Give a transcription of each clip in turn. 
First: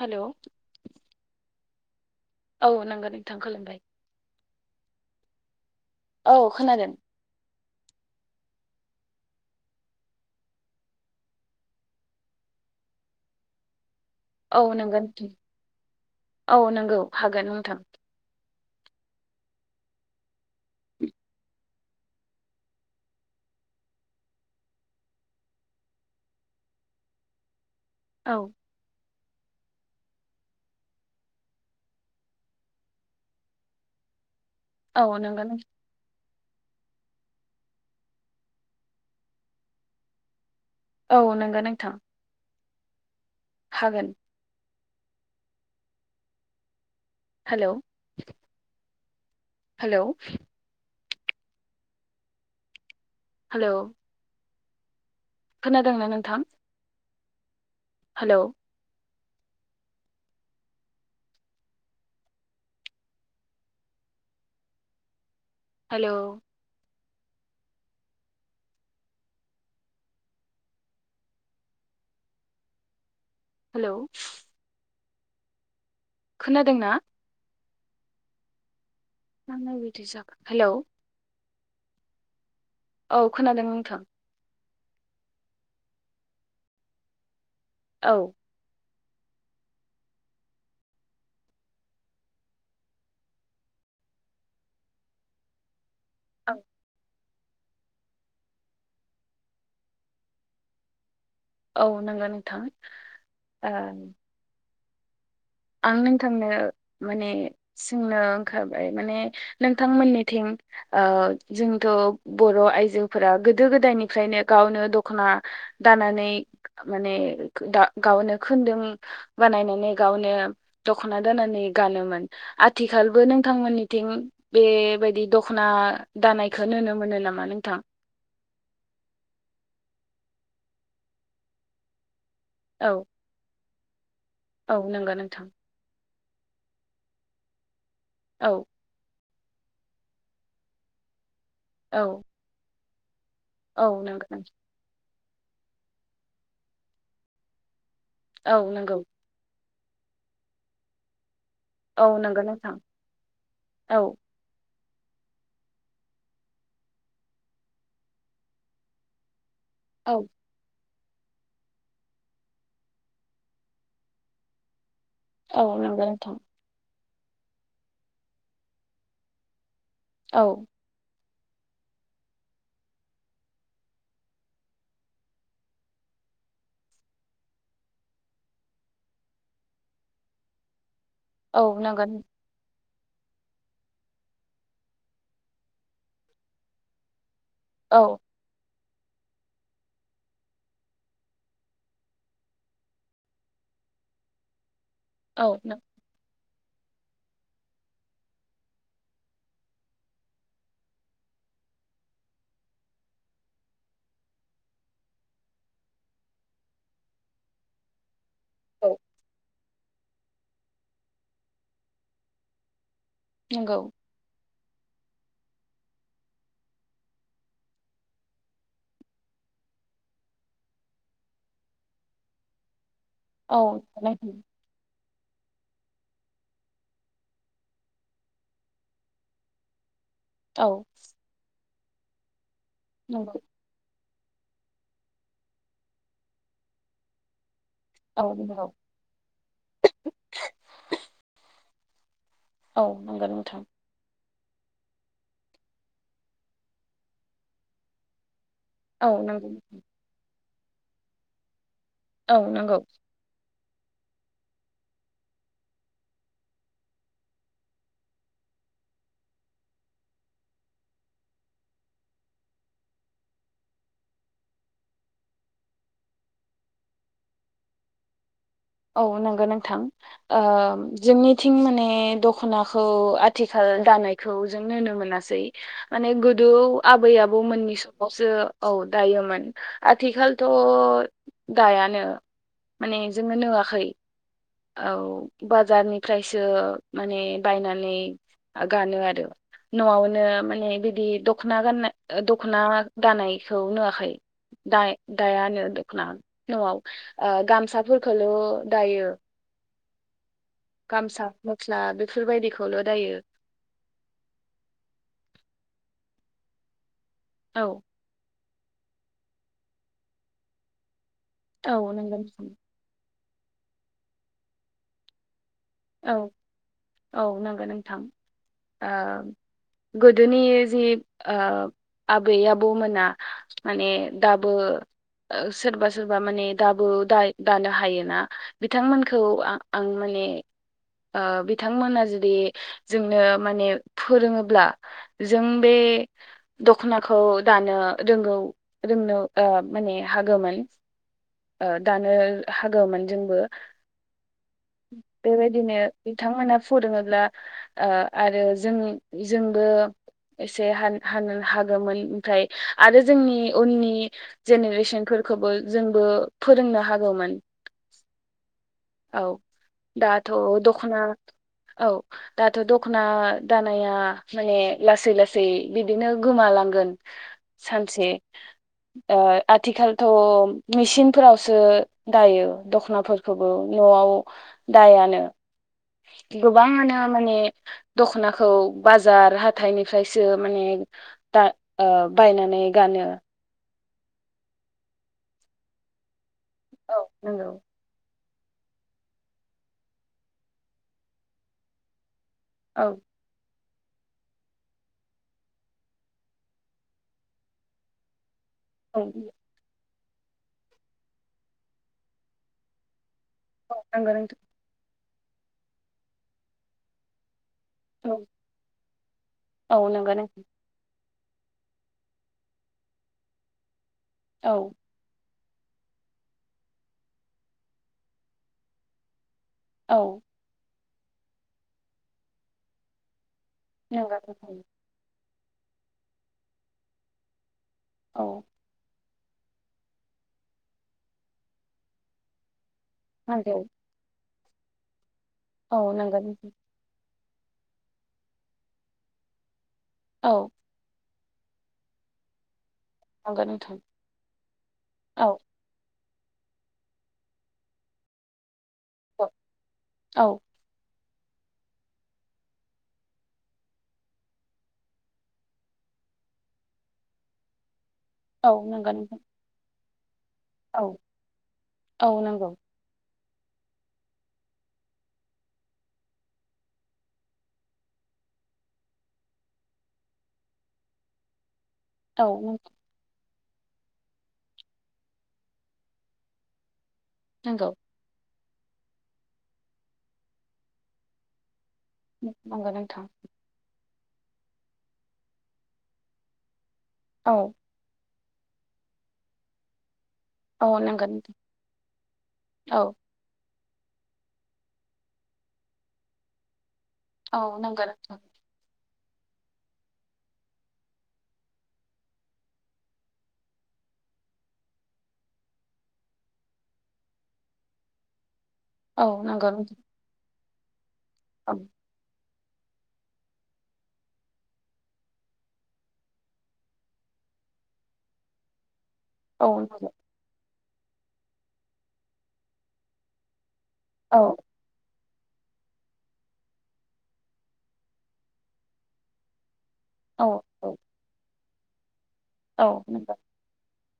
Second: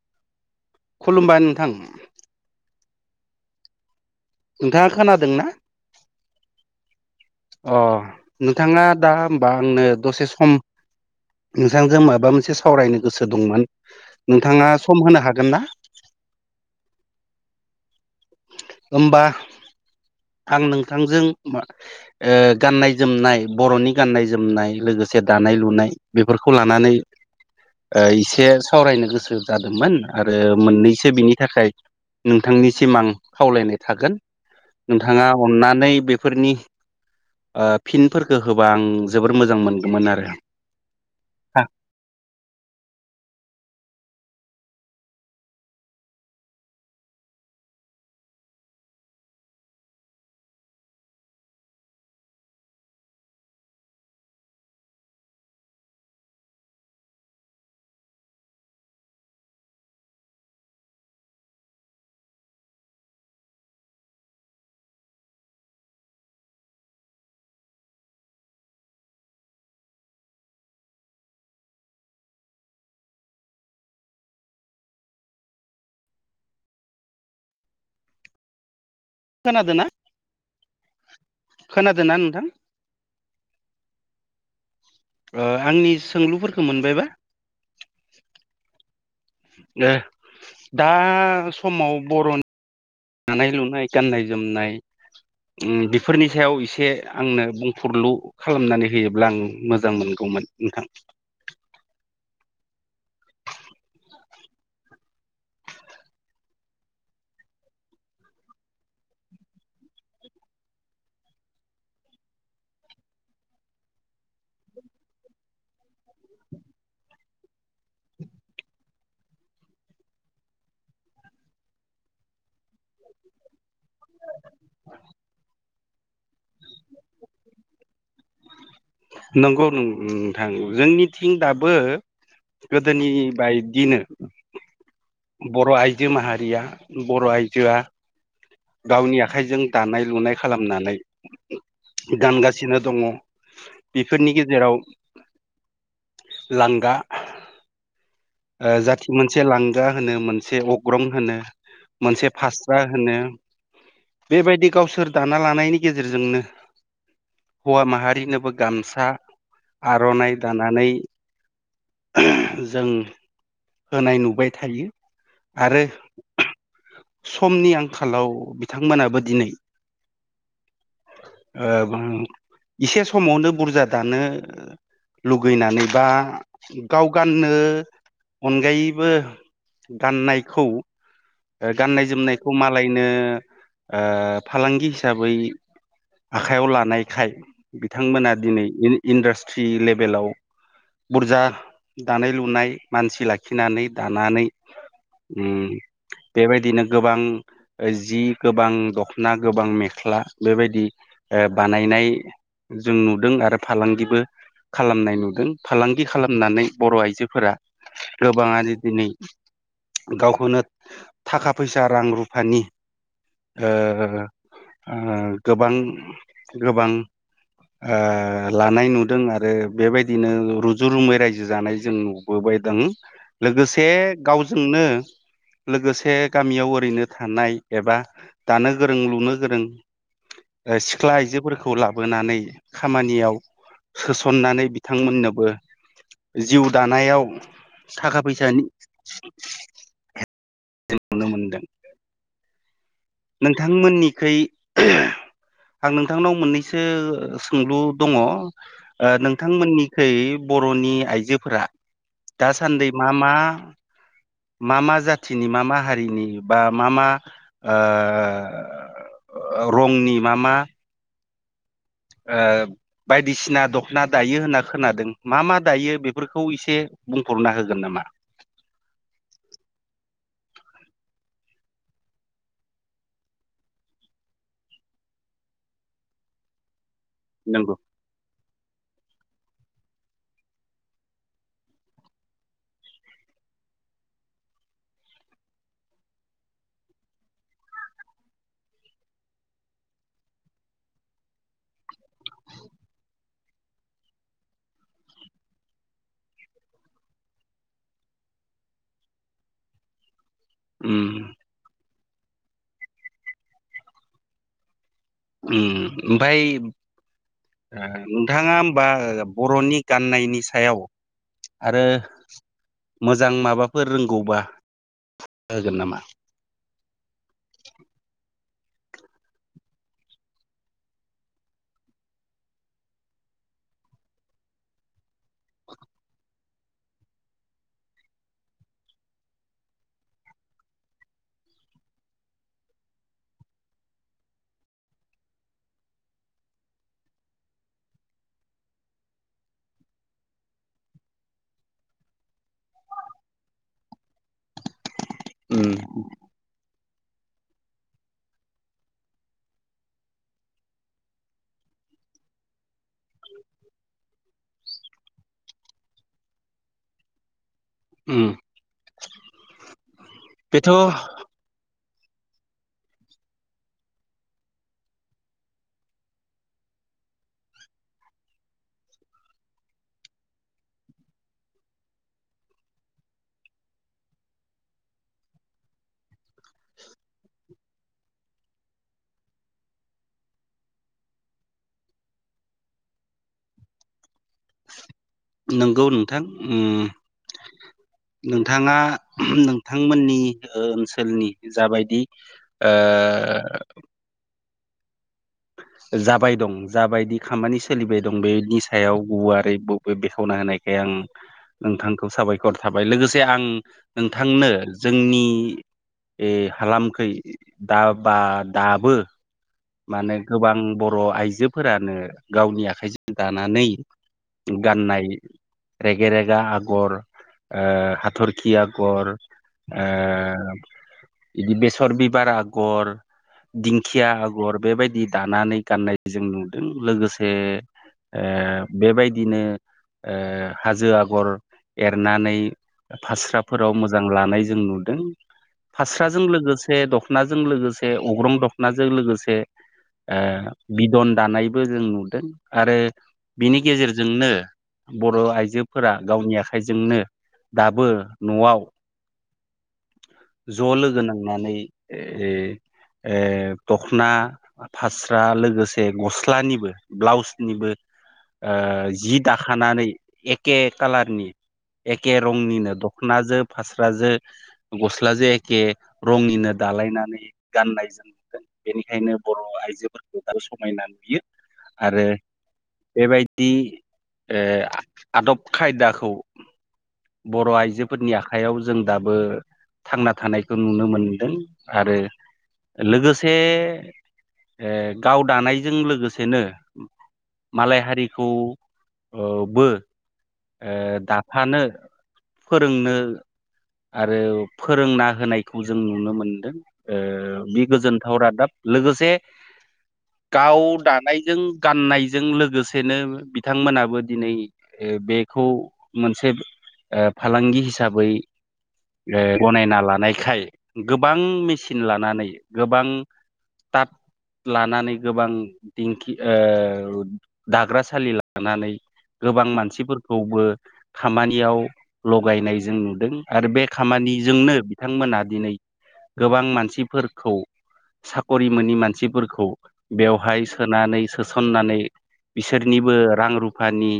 हेल' खुलुमबाय नोंथां औ नंगौ नोंथां खुलुमबाय नोंथाङा खोनादों ना? औ खोनादों अ नोंथाङा दा होमबा आंनो दसे सम नोंथांजों माबा मोनसे सावरायनो गोसो दंमोन औ नोंथाङा सम नंगौ होनो नोंथां हागोन ना औ नंगौ हागोन नोंथां। होमबा आं नोंथांजों ओ गाननाय जोमनाय बर'नि गाननाय जोमनाय लो गोसे दानाय लुनाय बेफोरखौ लानानै ओ औ एसे सावरायनो गोसो जादोंमोन आरो मोननैसो बिनि थाखाय नोंथांनिसिम आं खावलायनाय थागोन औ नोंथाङा नंगौ नों अननानै बे फोरनि ओ फिनफोरखौ होबा आं जोबोर मोजां मोनगौमोन आरो औ नंगौ नोंथां हागोन हेल' हेल' हेल' खोनादोंना नोंथां? हेलौ हेल' हेल' खोनादोंना? मानो खोनादों ना बिदि जाखो हेल' खोनादों ना नोंथां? औ खोनादों नोंथां। ओ आंनि सोंलुफोरखौ मोनबायबा? औ दे दा समाव बर'नि दानाय लुनाय गाननाय जोमनाय ओम बेफोरनि सायाव एसे आंनो बुंफुरलु खालामनानै होयोब्ला आं मोजां मोनगौमोन नोंथां। औ नंगौ नोंथां आ आं नोंथांनो माने सोंनो ओंखारबाय माने नोंथांमोननिथिं ओ जोंथ' बर' आइजोफोरा गोदो गोदायनिफ्रायनो गावनो दख'ना दानानै माने गावनो खुन्दुं बानायनानै गावनो दखना दोननानै गानोमोन आथिखालबो नोंथांमोननिथिं बेबायदि दख ना दानायखौ नुनो मोनो नामा नोंथां? [inaudible] नंगौ नोंथां जोंनिथिं दाबो औ गोदोनि बाय दिनो औ नंगौ नोंथां जो माहारिया बर' आइजोआ औ गावनि आखाइजों दानाय लुनाय खालामनानै औ गानगासिनो दङ' औ नंगौ बेफोरनि नोंथां। गेजेराव लांगा औ ओ नंगौ जाथि मोनसे लांगा होनो मोनसे अग्रं होनो औ मोनसे नंगौ नोंथां फास्रा होनो औ बेबायदि गावसोर दाना लानायनि गेजेरजोंनो हौवा माहारिनोबो गामसा औ आरनाइ दानानै जों होनाय नुबाय थायो। औ आरो नोंगौ नोंथां। समनि आंखालाव बिथांमोनाबो दिनै औ ओ इसे समावनो बुरजा दानो लुगैनानै बा गाव गाननो अनगायैबो गाननायखौ औ गाननाय नांगोन जोमनायखौ मा लायनो ओ फालांगि हिसाबै आखाइयाव लानायखाय औ बिथांमोना दिनै इन-इन्डास्ट्रि लेभेलाव बुरजा दानाय लुनाय मानसि लाखिनानै दानानै औ उम नों- बेबायदिनो गोबां ओ जि गोबां दखना गोबां मेख्ला बेबायदि ओ बानायनाय जों नुदों आरो फालांगिबो खालामनाय नुदों फालांगि खालामनानै बर' आइजोफोरा गोबाङानो औ दिनै गावखौनो थाखा फैसा रां रुफानि ओ नंगौ ओ गोबां गोबां ओ लानाय नुदों आरो बेबायदिनो रुजु रुमै रायजो जानाय जों नुबोबाय दों। औ लोगोसे नोंथां गावजोंनो लोगोसे गामियाव ओरैनो थानाय एबा दानो गोरों लुनो गोरों औ ओ सिख्ला आइजोफोरखौ लाबोनानै खामानियाव नंगौ सोसननानै बिथांमोननोबो जिउ दानायाव थाखा औ फैसानि नंगौ [inaudible] नुनो मोनदों औ नंगौ नोंथां नोंथांमोननिखै आं नोंथांनाव मोननैसो सोंलु दङ' ओ औ नंगौ नोंथांमोननिखै बर'नि आइजोफोरा औ नंगौ दासान्दि मा मा मा मा जाथिनि मा मा हारिनि बा मा मा ओ रंनि मा मा ओ बायदिसिना दख'ना दायो होनना खोनादों मा मा दायो बेफोरखौ एसे बुंफुरना होगोन नामा? औ नंगौ नोंथां ओ जोंनिथिं माने दख'नाखौ आथिखाल दानायखौ जों नुनो मोनासै माने गोदो आबै नंगौ आबौमोननि समावसो औ दायोमोन आथिखालथ' दायानो। माने जोङो नुवाखै औ बाजारनिफ्रायसो माने बायनानै आ गानो आरो न'आवनो माने बिदि दख'ना गाननाय दख'ना गानायखौ नुवाखै। दाय दाया नो दखना न'आव गामसाफोरखौल दायो उम गामसा मस्ला बेफोरबायदिखौल दायो। उम ओमफ्राय ओ औ नोंथाङा बा बर'नि गाननायनि सायाव आरो औ नोंगौ मोजां माबाफोर रोंगौबा होगोन नामा। औ औ नंगौ नोंथां ओ गोदोनि जि ओ आबै आबौमोना माने दाबो सोरबा सोरबा माने दाबो दानो हायोना बिथांमोनखौ आ आं माने [inaudible] बिथांमोना जुदि जोंनो माने फोरोङोब्ला जों बे दखनाखौ दानो रोंगौ रोंनो माने हागोमोन। दानो हागौमोन जोंबो। बेबायदिनो उम बिथांमोना फोरोङो आरो जों जोंबो एसे हानो हागौमोन ओमफ्राय आरो जोंनि उननि जेनेरेसनफोर फोरखौबो जोंबो फोरोंनो हागौमोन। उम औ दाथ' बेथ' दख'ना औ। दाथ' दख'ना दानाया माने लासै लासै बिदिनो गोमालांगोन। सानसे। आथिखालथ' मेसिनफोरावसो दायो दख'नाफोरखौ। न'आव दायानो। [inaudible] गोबाङानो माने दखनाखौ बाजार हाथाइनिफ्रायसो माने दा बायनानै गानो। नोंगौ नोंथां। औ नंगौ नोंथाङा नोंथांमोननि ओनसोलनि जाबायदि ओ औ जाबाय दं जाबायदि खामानि सोलिबाय दं बेनि सायाव औ गुवारै बेखावना होनायखाय आं नोंथांखौ साबायखर थाबाय लोगोसे जे आं औ नंगौ नोंथां नोंथांनो जोंनि हालामखै दा औ बा दाबो। औ माने नंगौ नोंथां गोबां बर' आइजोफोरानो गावनि आखाइजों दानानै। औ गाननाय। रगेेरगा आगर हाथरखि आगर। औ नंगौ ओ बिदि बेसर बिबार आगर। दिंखिया आगर नोंथां बेबायदि दानानै गाननाय जों नुदों लोगोसे ओ औ बेबायदि बिदिनो हाजो आगर एरनानै। नंगौ फास्राफोराव मोजां लानाय जों नुदों औ नंगौ फास्राजों नोंथां औ नंगौ नोंथां लोगोसे दखनाजों लोगोसे अग्रं दख'नाजों लोगोसे औ बिदन दानायबो जों नुदों आरो बिनि गेजेरजोंनो बर' आइजोफोरा गावनि आखाइजोंनो दाबो न'आव। औ ज' लोगो नां नानै ओ ए दख'ना फास्रा लोगोसे गस्लानिबो ब्लाउसनिबो। औ नंगौ जि नोंथां दाखानानै। एखे औ कालारनि एखे औ नंगौ रंनिनो दखान दखना जों फास्राजों गस्लाजों एखे रंनिनो दालायनानै गाननाय जायो। बेनिखायनो बर' आइजोफोरखौ दा समायना नुयो आरो औ नंगौ बेबायदि आदब खायदाखौ। बर' आइजोफोरनि आखयाव जों दाबो थांना थानायखौ नुनो मोनदों। आरो नंगौ नोंथां लोगोसे। गाव दानायजों लोगोसेनो औ मालाय हारि खौ बो औ ओ नंगौ नोंथां दाफानो औ फोरोंनो आरो फोरोंना होनायखौ जों नुनो मोनदों ओ औ बे नंगौ गोजोनथाव नोंथां रादाब लोगोसे गाव दानायजों गाननायजों लोगोसेनो बिथांमोनाबो दिनै बेखौ मोनसे फालांगि हिसाबै औ नंगौ नोंथां गनायना लानायखाय गोबां औ मेसिन लानानै गोबां दाब लानानै गोबां दिंखि ओ दाग्रासालि लानानै औ गोबां नंगौ मानसिफोरखौबो खामानियाव लगायनाय जों नुदों आरो बे औ खामानिजोंनो बिथांमोना दिनै गोबां मानसिफोरखौ साख'रि मोनि मानसिफोरखौ औ बेवहाय औ सोनानै सोसननानै औ बिसोरनिबो नंगौ रां रुफानि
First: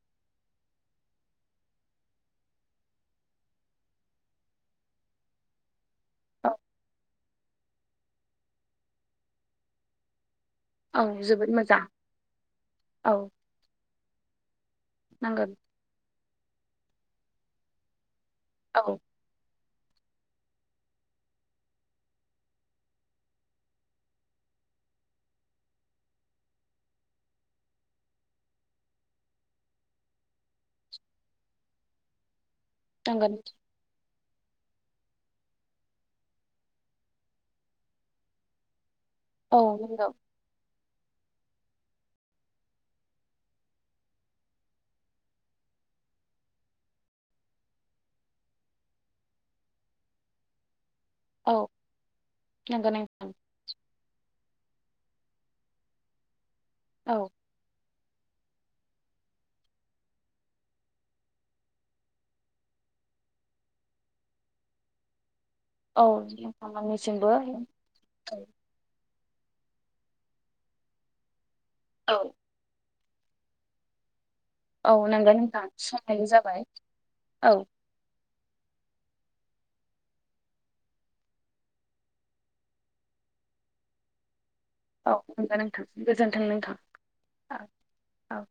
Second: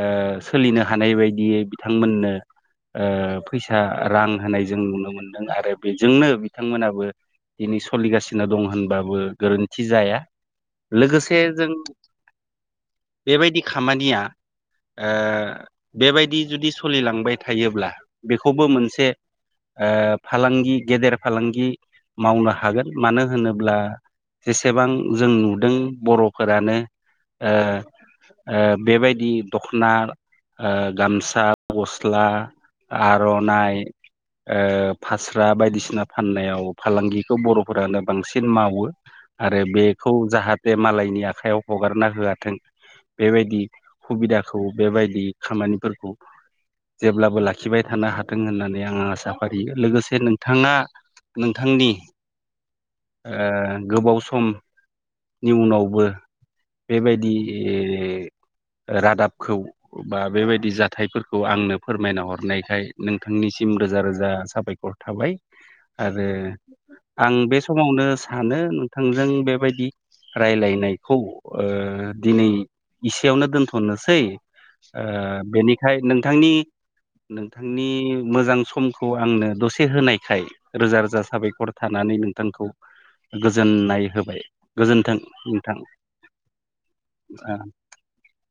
ओ सोलिनो हानाय बायदियै बिथांमोननो ओ फैसा रां होनाय जों नुनो मोनदों आरो बेजोंनो औ बिथांमोनाबो दिनै सोलिगासिनो दं होनबाबो गोरोनथि जाया औ लोगोसे जोबोद जों मोजां औ बेबायदि खामानिया ओ नांगोन बेबायदि जुदि सोलिलांबाय थायोब्ला बेखौबो औ मोनसे ओ फालांगि गेदेर फालांगि मावनो हागोन मानो होनोब्ला जेसेबां जों नुदों बर'फोरानो ओ ओ बेबायदि दखना ओ गामसा गस्ला नांगोन आर'नाइ फास्रा ओ बायदिसिना फाननायाव फालांगिखौ बर' फोरानो बांसिन मावो आरो औ नंगौ बेखौ जाहाथे मालायनि आखाइयाव हगारना होआथों बेबायदि सुबिदाखौ बेबायदि खामानिफोरखौ जेब्लाबो लाखिबाय थानो हाथों होननानै आङो आसा फारियो लोगोसे नोंथाङा औ नोंथांनि नंगौ नोंथां ओ गोबाव समनि उनावबो औ बेबायदि [inaudible] रादाबखौ बा बेबायदि जाथायफोरखौ आंनो फोरमायना हरनायखाय नोंथांनिसिम रोजा रोजा साबायखर थाबाय औ आरो नोंथांमोननिसिमबो आं बे समावनो सानो थोंजों बेबायदि रायलायनायखौ ओ औ दिनै इसेयावनो दोनथ'नोसै ओ औ नंगौ नोंथां बेनिखाय समानो नोंथांनि जाबाय औ नोंथांनि मोजां समखौ आंनो दसे होनायखाय रोजा रोजा साबायखर थानानै नोंथांखौ गोजोननाय होबाय औ गोजोनथों नंगौ नोंथां गोजोन्थों नोंथां औ औ